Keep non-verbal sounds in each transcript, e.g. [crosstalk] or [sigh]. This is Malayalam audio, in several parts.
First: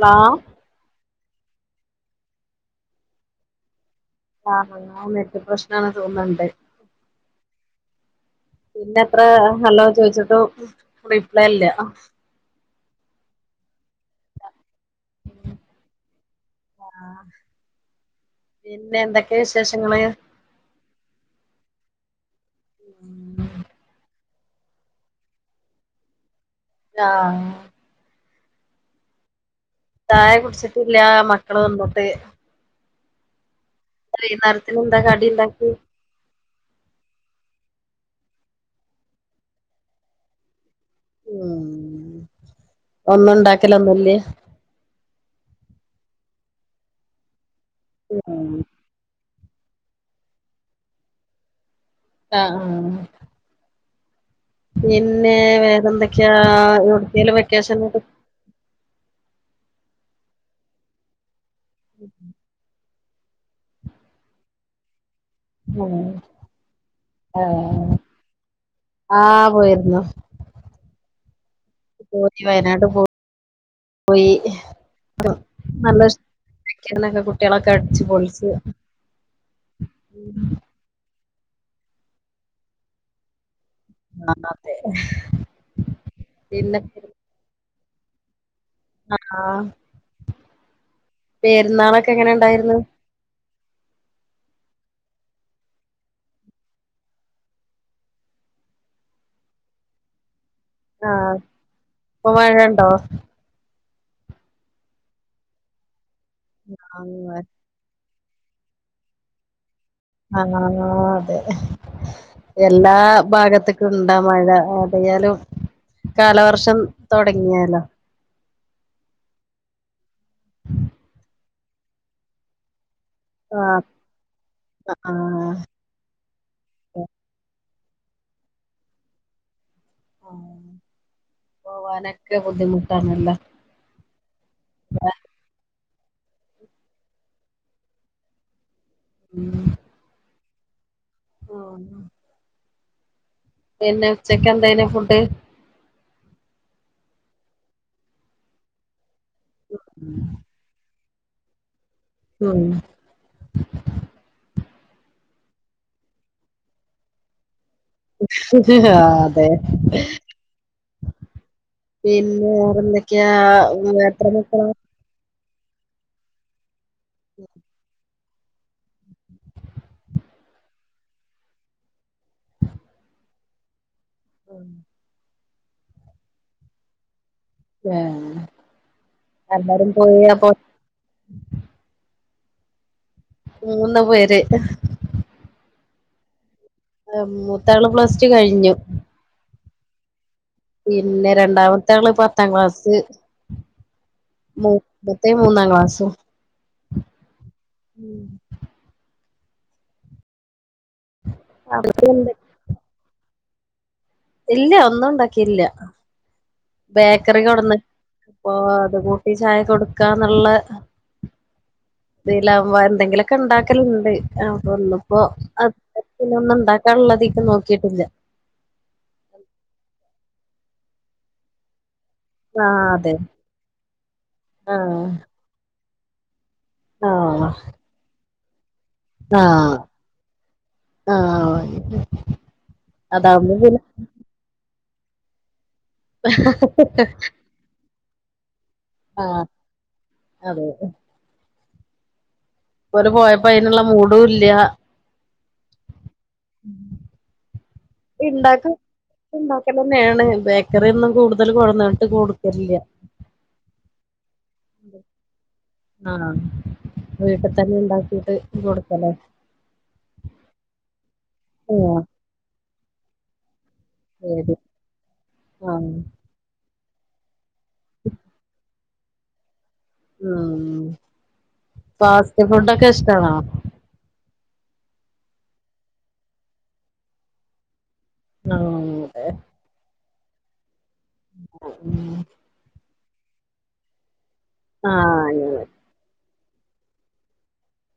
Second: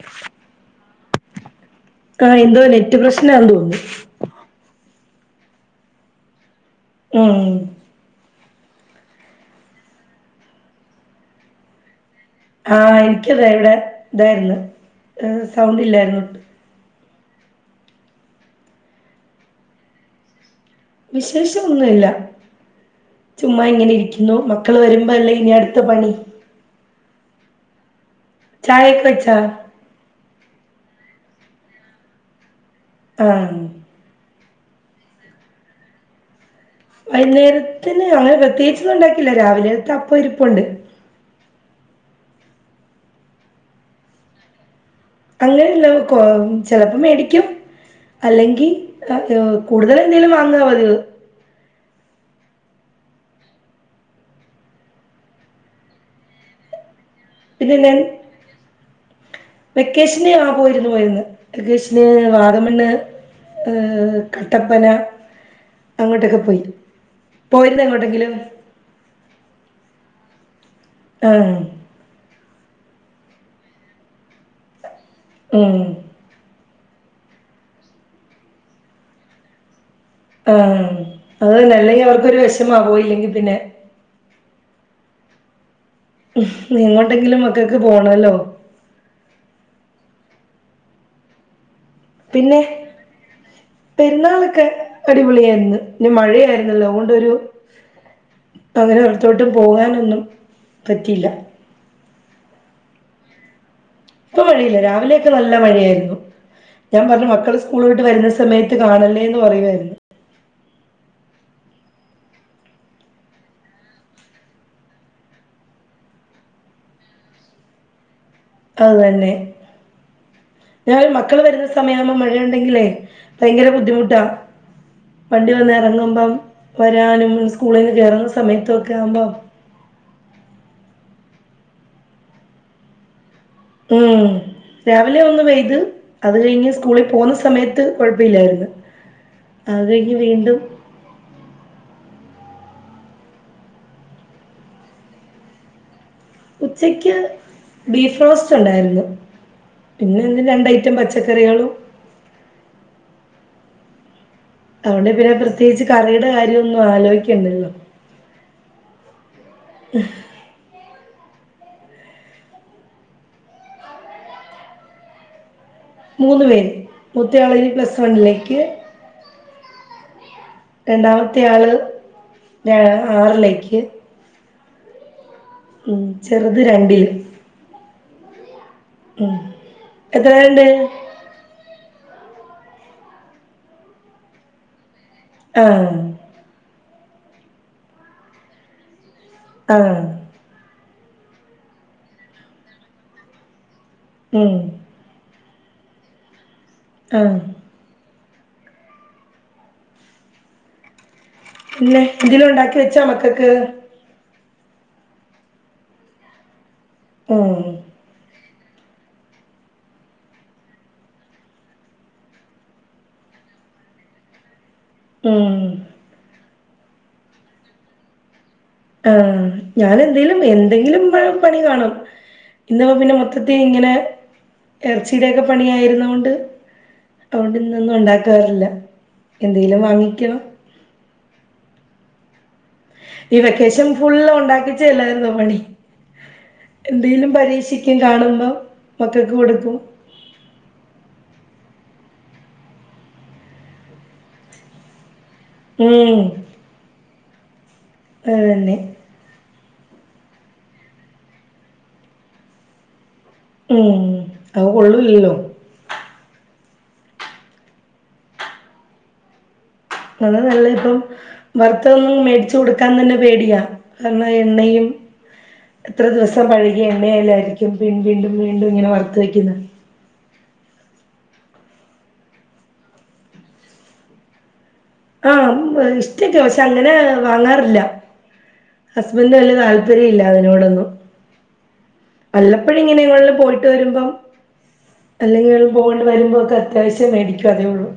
ഹലോ ആഹ എന്തോ നെറ്റ് പ്രശ്നാ തോന്നുന്നു ആ നെറ്റ് പ്രശ്നം ആ തോന്നുണ്ട് ഉം പിന്നെ അത്ര ഹല്ലോ ചോയിച്ചിട്ട് റീപ്ലൈ അല്ല ആഹ എനിക്കത് ഇവിടെ ഇതായിരുന്നു സൗണ്ട് ഇല്ലായിരുന്നു ആഹ പിന്നെ എന്തൊക്കെയ വിശേഷങ്ങള് വിശേഷംന്നല്ല ചുമ്മാ ഇങ്ങനെ ഇരിക്കും ഇ മക്കൾ വരുമ്പോ അല്ലേ ഇനി അടുത്ത പണി ആഹ ചായക്കൊ വെച്ചോ ചായ കുടിച്ചിട്ടില്ല മക്കള് വന്നിട്ട് ആഹ വൈകുന്നേരം ത്തിന് എന്താ കടി ഉണ്ടാക്കി വൈകുന്നേരത്തിന് അങ്ങനെ പ്രത്യേകിച്ചന്നും ഉണ്ടാക്കില്ല രാവിലെ അപ്പ ഇരിപ്പ ഉണ്ട് ഉം ഒന്നും ഉണ്ടാക്കൽ ഒന്നും ഇല്ലെ അങ്ങനെുള്ള കൊ ചിലപ്പോ മേടിക്കും ഉം അല്ലെങ്കിൽ കൂടുതൽ എന്തെങ്കലും വാങ്ങാ മതി ആഹ ആഹ പിന്നെ വേറെഎന്തൊക്കെയാ എവിടക്കലും പിന്നെ വെക്കേഷൻ ഞാൻ വെക്കേഷന് ആ പോയിരുന്നു പോയിന്ന് വെക്കേഷന് വാഗമണ്ണ് ഏ കട്ടപ്പന അങ്ങോട്ടൊക്കെ പോയി പോയിരുന്നോ ആഹ് അങ്ങോട്ടെങ്കിലും ആഹ് പോയിരുന്നു. ആഹ പോയി വയനാട്ടിൽ ഉം എന്നൊക്കെ കുട്ടികളൊക്കെ അടച്ച് പൊളിച്ചു ആ അത് തന്നെ അല്ലെങ്കിൽ അവർക്കൊരു വിശമാ പോയി ഇല്ലെങ്കി പിന്നെ ആഹ എങ്ങോട്ടെങ്കിലും മക്കൾക്ക് പോണല്ലോ ആഹ പെരുന്നാളൊക്കെ എങ്ങനെ പിന്നെ ഉണ്ടായിരുന്നു? പെരുന്നാളൊക്കെ അടിപൊളിയായിരുന്നു. ഇ മഴയായിരുന്നല്ലോ അതുകൊണ്ടരു അങ്ങനെ പുറത്തോട്ടും പോകാനൊന്നും പറ്റിയില്ല. ആഹ് ഇപ്പൊ മഴ ഉണ്ടോ? ഇപ്പ മഴയില്ല. രാവിലെയൊക്കെ നല്ല മഴയായിരുന്നു ഞാൻ പറഞ്ഞു ആഹ് മക്കൾ സ്കൂളട്ട് വരുന്ന സമയത്ത് കാണല്ലേ എന്ന് പറയുായിരുന്നു ആ അതെ എല്ലാ ഭാഗത്തക്കും ഇണ്ടാ മഴ അതായാലും കാലവർഷം തുടങ്ങിയാലോ അത് തന്നെ ഞങ്ങൾ മക്കൾ വരുന്ന സമയ ആവുമ്പോ മഴയുണ്ടെങ്കിലേ ഭയങ്കര ആഹ് ബുദ്ധിമുട്ടാ ആഹ് വണ്ടി വന്ന് ഇറങ്ങുമ്പം വരാനും സ്കൂളിൽ നിന്ന് കയറുന്ന സമയത്തൊക്കെ ആകുമ്പോ ആ പോവാനൊക്കെ ബുദ്ധിമുട്ടാണലെ? ഉം രാവിലെ ഒന്ന് വെയത് അത് കഴിഞ്ഞ് സ്കൂളിൽ പോകുന്ന സമയത്ത് കുഴപ്പല്ലായിരുന്നു. ഉം ആഗ്രി വീണ്ടും ഓ പിന്നെ ഉച്ചയ്ക്ക് എന്തന ഫുഡ് ഉച്ചക്ക് ബീഫ് റോസ്റ്റ് ഉണ്ടായിരുന്നു. പിന്നെ എന്താ രണ്ട് ഐറ്റം പച്ചക്കറികളും. ഉം അതുകൊണ്ട് പിന്നെ പ്രത്യേകിച്ച് കറിയുടെ കാര്യം ഒന്നും ആലോയിക്കണ്ടല്ലോ. ആഹ് അതെ പിന്നെ വേറെ എന്തൊക്കെയാ എത്ര മക്കളാ മൂന്ന് പേര് മൂത്തയാളിനി പ്ലസ് വണ്ണിലേക്ക് രണ്ടാമത്തെ ആള് ആറിലേക്ക് [inaudible] ചെറുത് രണ്ടിലും ഏഹ് എല്ലാരും പോയി എത്ര അപ്പൊ ആളുണ്ട് മൂന്ന് പേര് ആഹ് മൂത്താള് പ്ലസ് ടു കഴിഞ്ഞു. ആഹ് പിന്നെ രണ്ടാമത്തെ ആള് പത്താം ക്ലാസ്സ് ഉം, മൂത്തേ മൂന്നാം ക്ലാസ്സും ആഹ് [inaudible] ഇല്ല എന്തേലും ഉണ്ടാക്കി വെച്ചോ മക്കക്ക് ഇല്ല ഒന്നും ഉണ്ടാക്കിയില്ല ബേക്കറി ഉം, കൊടുന്ന് അപ്പൊ അത് കൂട്ടി ചായ കൊടുക്കാന്നുള്ള തിലാകുമ്പോ അഹ്‌ എന്തെങ്കിലുക്കെ ഇണ്ടാക്കലുണ്ട് അപ്പോ ഇന്നും അപ്പൊ അ ഉം. പിന്നെ ഒന്നും ഇണ്ടാക്കാനുള്ളതിക്കു നോക്കിയിട്ടില്ല ആഹ് ഞാൻ എന്തേലും എന്തെങ്കിലും പെ പണി കാണും ആഹ് ഇന്ന് അതെ പിന്നെ മൊത്തത്തി ഇങ്ങനെ ആഹ് ഇറച്ചിയുടോക്കെ പണിയായിരുന്ന കൊണ്ട് ആഹ് അതോണ്ട് ഇന്നൊന്നും ഇണ്ടാക്കാറില്ല ആഹ് ആഹ് ഓ അങ്ങനെ ഈ വെക്കേഷൻ ഫുൾ ഉണ്ടാക്കിച്ചേല്ലായിരുന്നോ പണി എന്തേലും പരീക്ഷിക്കും കാണുമ്പോ മക്കൾക്ക് ആഹ് കൊടുക്കും അതെ പ്പ ഓൽ പോയപ്പോ അയിനുള്ള മൂഡും ഇല്ല ഉം ഇണ്ടാക്കും അതന്നെ ഇണ്ടാക്കലന്നെണ് ബേക്കറിയൊന്നും കൂടുതൽ കൊടുന്നിട്ട് കൊടുക്കലില്ല ഉം അത് കൊള്ളൂലല്ലോ ആഹ് വീട്ടിൽ തന്നെ ഇണ്ടാക്കിട്ട് കൊടുക്കല അത നല്ല ഇപ്പം ആഹ് വറുത്തതോന്നും മേടിച്ചു കൊടുക്കാൻ തന്നെ പേടിയാ കാരണം ശരി എണ്ണയും ആഹ് എത്ര ദിവസം പഴകിയ എണ്ണയല്ലാ [unintelligible] വീണ്ടും വീണ്ടും ഇങ്ങനെ വർത്ത് വെക്കുന്ന ഉം ഫാസ്റ്റ് ഫുഡൊക്കെ ഇഷ്ടാണോ ആഹ് ഇഷ്ടം ചെയ്ച്ച അങ്ങനെ വാങ്ങാറില്ല ആഹ് ഹസ്ബന്റിന് വല്ല്യാ താല്പര്യല്ല അതിനോടൊന്നും [inaudible] വല്ലപ്പോഴും ഇങ്ങനെ എങ്ങടേലും പോയിട്ട് വരുമ്പം അല്ലെങ്കിൽ ആഹ് അങ്ങനെ എവിടെ പോകേണ്ട വരുമ്പ ഒക്കെ അത്യാവശ്യം വേടിക്കും അതേ ഉള്ളൂ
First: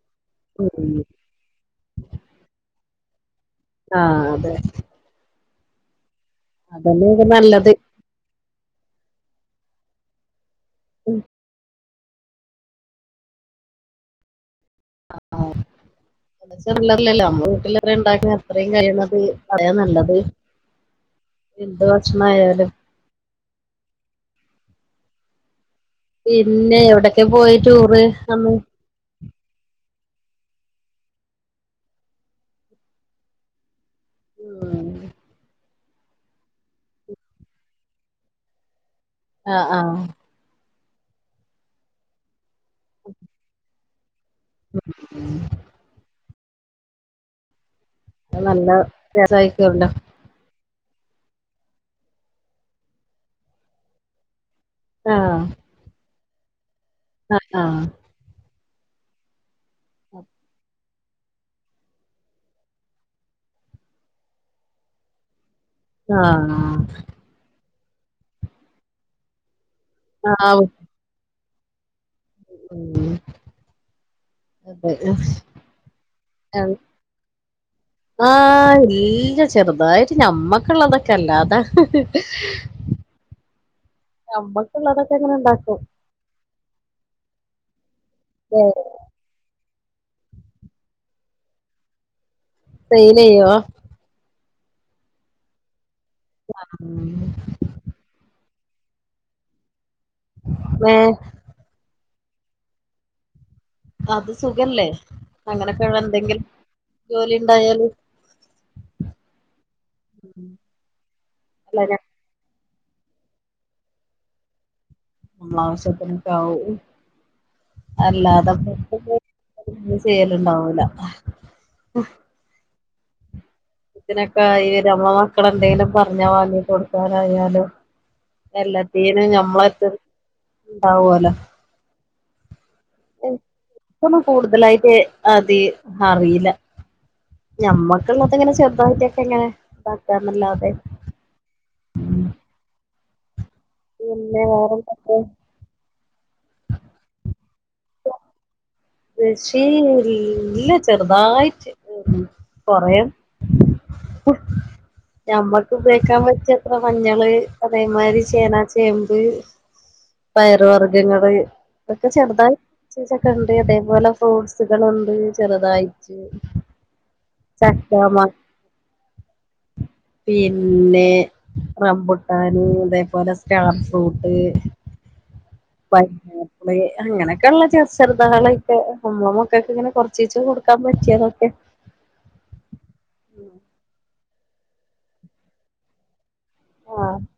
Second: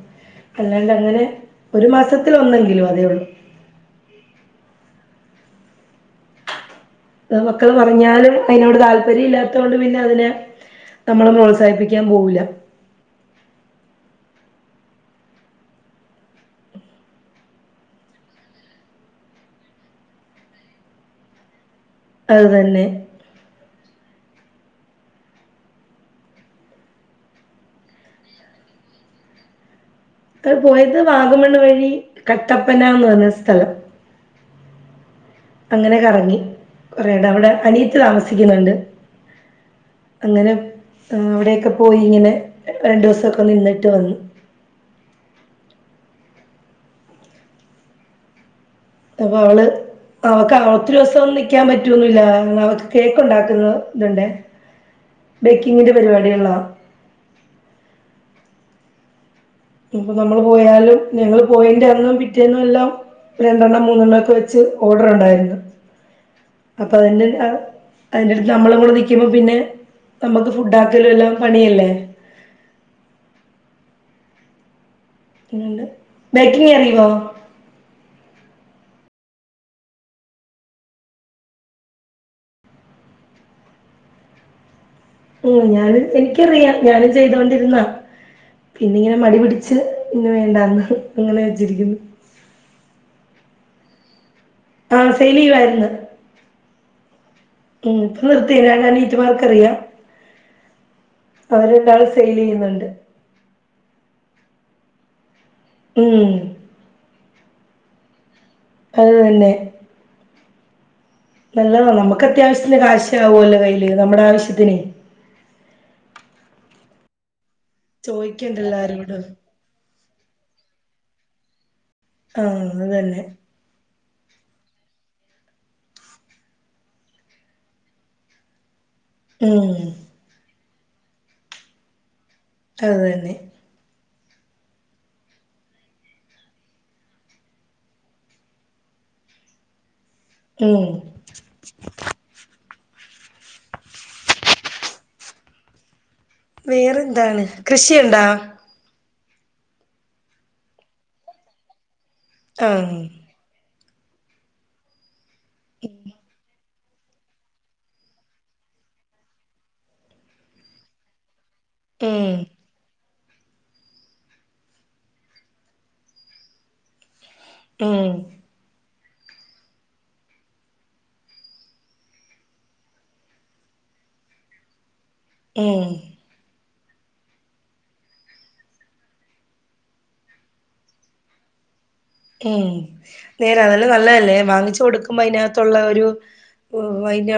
അല്ലാണ്ട് ഉം അങ്ങനെ ഒരു മാസത്തിൽ ഒന്നെങ്കിലും അതേ ഉള്ളു ആഹ് അതെ ആദണെന്ന് താ മക്കള് പറഞ്ഞാലും അതിനോട് താല്പര്യം ഇല്ലാത്തോണ്ട് പിന്നെ അതിനെ നമ്മൾ പ്രോത്സാഹിപ്പിക്കാൻ പോവൂല ആഹ് ആഹ് ചെറല്ലറല്ലല്ലോ നമ്മ വിട്ടേലെന്ധെങ്കിലും ഉണ്ടാക്കുന്ന എത്രയും കഴിന്നത് പറയാൻ നല്ലത് എന്തുവാ ചെ അഹ് തന്നെ പിന്നെ എവിടൊക്കെ പോയി ടൂറ് അന്ന് മക്കൾ പോയത് വാഗമണ്ണ വഴി കട്ടപ്പന ന്ന് പറഞ്ഞ സ്ഥലം ഉം അങ്ങനെയൊ കറങ്ങി കൊറേണ്ട് അവിടെ അനിയത്തി താമസിക്കുന്നുണ്ട് ആഹ ആഹ് അങ്ങനെ ഹെ അവിടെയൊക്കെ പോയി ഇങ്ങനെ രണ്ട് ദിവസവെക്കെ നിന്നിട്ട് വന്നു ഉ അഹ്‌ നല്ല അപ്പ അവള് രസായിരിക്കുവല്ലോ അവക്ക് ഒത്തിരി ദിവസം നിക്കാൻ പറ്റുവന്നല്ല അവക്ക് കേക്കു ണ്ടാക്കുന്ന തുണ്ടേ ആഹ് ബേക്കിങ്ങിന്റെ പരിപാടികൾ ള്ളാ ആഹ് ആഹ് നിപ്പൊ നമ്മള് പോയാലും ഞങ്ങള് പോയേന്റെ അന്നും പിറ്റേന്നും എല്ലാം രണ്ടെണ്ണം മൂന്നെണ്ണം ഒക്കെ വെച്ച് ഓഡറുണ്ടായിരുന്നു ആഹ് അപ്പൊ അതിന്റെ അ അതിന്റടുത്ത് നമ്മള് പോയി നിക്കുമ്പോ പിന്നെ നമ്മക്ക ആഹ് ഫുഡ്ഡ ക്കലു എല്ലാം പണിയല്ലേ ഉം അതയ ണ്ട് ബേക്കിങ്ങറിയുവോ ആഹ് ല്ല ചെറുതായിട്ട് ഞമ്മക്കുള്ളതൊക്കെല്ലാതെ നമ്മ ക്ക്‌ള്ളതൊക്കെങ്ങനെ ഉം ഞാനും എനിക്കറിയാം ഞാനും ചെയ്തൊണ്ടിരുന്നാ നേര് പിന്നിങ്ങനെ മടിപിടിച്ച് ഇന്ന് വേണ്ടന്ന്, ങ്ങനെ വെച്ചിരിക്കുന്നു സെയിലെയ്യോ ആഫെ ലീവാര്ന്ന് ആഹ് ഉം കേക്ക് നിർത്തിനാ ഞാൻ നീറ്റ്മാർക്കറിയാം ഏഹ് അവരണ്ടാളും സെയിലെയ്യുന്നുണ്ട് അത് സുഖല്ലേ അങ്ങനൊക്കെള്ള ഉം എന്തെങ്കിലും ജോലിണ്ടായല് അത് വല്ലേ ഉഹ നല്ലതാ നമുക്കത്യാവശ്യത്തിന് കാശു ആവുമല്ലോ കയ്യില് നമ്മുടാവശ്യത്തിന് നമ്മളാവിശ്യത്തിനൊക്കാവും അല്ലാതെ ചോദിക്കണ്ടല്ലോ പ്പ ആരോടും അതിന്നി ചെയ്യല്ണ്ടാവൂല ആഹ് അത് തന്നെ ത്തിനൊക്കെ ഈവര അമ്മ മക്കളെ എന്തെങ്കലും പറഞ്ഞ വാങ്ങി കൊടുക്കാനായാലും എല്ലത്തീനും ഉം ഞമ്മളെട്ത്ത് ണ്ടാവോലോ അതു തന്നെ ക്കൊന്നും കൂടുതലായിട്ട് അത് അറീല. ഞമ്മക്ക്‌ള്ളത്ങ്ങനെ ചെർ പക‌തിയോക്കെങ്ങനേ താക്കന്നല്ലാതെ ഉം പിന്നെ വേറെന്തൊക്കെ വേറെന്താണ് കൃഷിയുണ്ടാ കൃഷി ഇല്ല ചെറുതായിട്ട് ഉം ആഹ് കൊറേ കുട്ട് നമ്മക്ക്‌ഉപയോഗിക്കാൻ പറ്റിയ ഇപ്പൊ മഞ്ഞള് അതേമാരി ചേനാ ചേമ്പ് പയറ് വർഗങ്ങള് ഇതൊക്കെ ഉം ചെറുതായി കൊർച്ചീച്ചൊക്കെണ്ട് അതേപോലെ ഫ്രൂട്ട്സ്കള്ണ്ട് ചെറ്തായിറ്റ്. ചക്കാ ഉം മാങ്ങാ പിന്നെ റംമ്പുട്ടാന് അതേപോലെ സ്റ്റാർ ഫ്രൂട്ട് ഉം പ അങ്ങനൊക്കെള്ള ചെറ് ചെറ്ത്കളൊക്കെ അമ്മളെ മക്കക്ക്ങ്ങനെ കൊർച്ചീച്ചെ കൊടുക്കാൻ പറ്റ്യതൊക്കെ. ഏഹ് നേരെ അതെല്ലാം നല്ലതല്ലേ വാങ്ങിച്ചു കൊടുക്കുമ്പോ അയിനാത്തുള്ള ഒരു ആഹ് അയിനാ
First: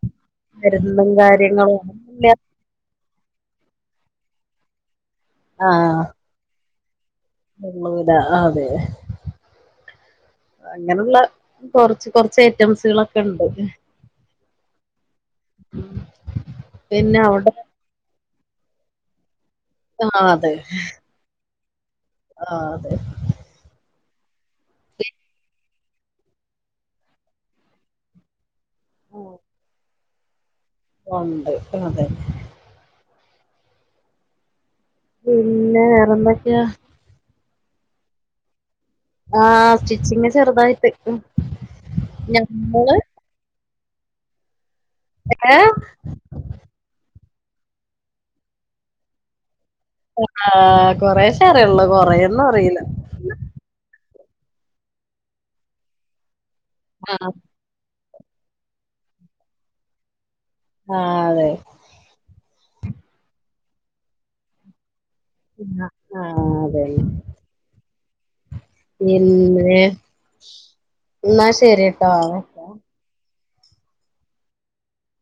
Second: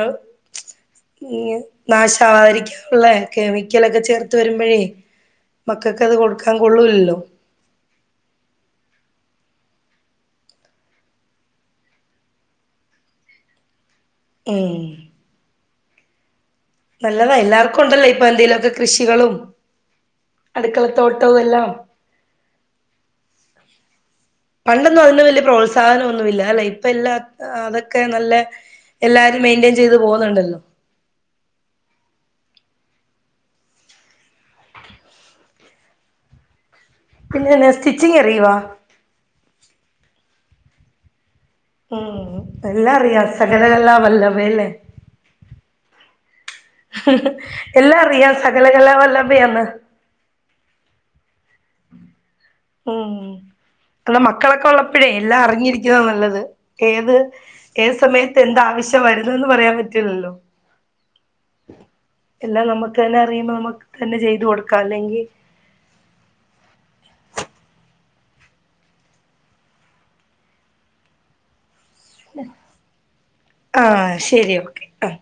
മരുന്നും കാര്യങ്ങളും ഇല്ല നാശാവാതിരിക്കാ ഒള്ളേ കെമിക്കലൊക്കെ ചേർത്ത് വരുമ്പഴേ ആഹ് മക്കക്കത് കൊടുക്കാൻ കൊള്ളൂലല്ലോ. കൊള്ളൂല അതെ. അങ്ങനെള്ള കൊറച്ച് കൊറച്ച് ഐറ്റംസ്കളൊക്കെണ്ട്. ഏഹ്. ഉം. നല്ലതാ എല്ലാവർക്കുണ്ടല്ലോ ഇപ്പൊ എന്തേലൊക്കെ കൃഷികളും ആഹ് അതെ അടുക്കളത്തോട്ടവു എല്ലാം. ആഹ് അതെ. പണ്ടൊന്നും അതിന് വല്ല്യ പ്രോത്സാഹനമൊന്നുവില്ല അല്ലെ ഇപ്പ എല്ലാ അതൊക്കെ നല്ലേ എല്ലാരും മെയിൻ്റെയിൻ ചെയ്ത് പോവ്ന്ന്ണ്ടല്ലോ. ഉണ്ട് അതെ. പിന്നെ വേറെന്തൊക്ക്യാ? പിന്നെന്നാ സ്റ്റിച്ചിങ്ങ് അറിയുവാ? ആഹ് സ്റ്റിച്ചിങ് ചെറുതായ്ട്ട്. എല്ലാറിയാം സകലകലാ വല്ലഭയല്ലേ. ഏഹ്? എല്ലാറിയാം സകലകല വല്ലഭ്യാന്ന്. ആഹ് കൊറശേ അറിയൊള്ളൂ കൊറേന്നും അറിയില് അല്ല മക്കളൊക്കെ ഒള്ളപ്പഴേ എല്ലാം അറിഞ്ഞിരിക്കുന്നാ നല്ലത്, ഏത് ആഹ് ഏത് സമയത്ത് എന്താവശ്യാ വരുന്നേന്ന് പറയാൻ പറ്റൂല്ലല്ലോ. ആഹ് അതെ. എല്ലാം നമ്മുക്കെന്നെ അറിയുമ്പോ നമുക്ക് തന്നെ ചെയ്തു കൊടുക്കാം അല്ലെങ്കീ ആഹ് അതെന്നെ. പിന്നേ ന്നാ ശെരി ആഹ് ശെരി ഓക്കെ. ആഹ്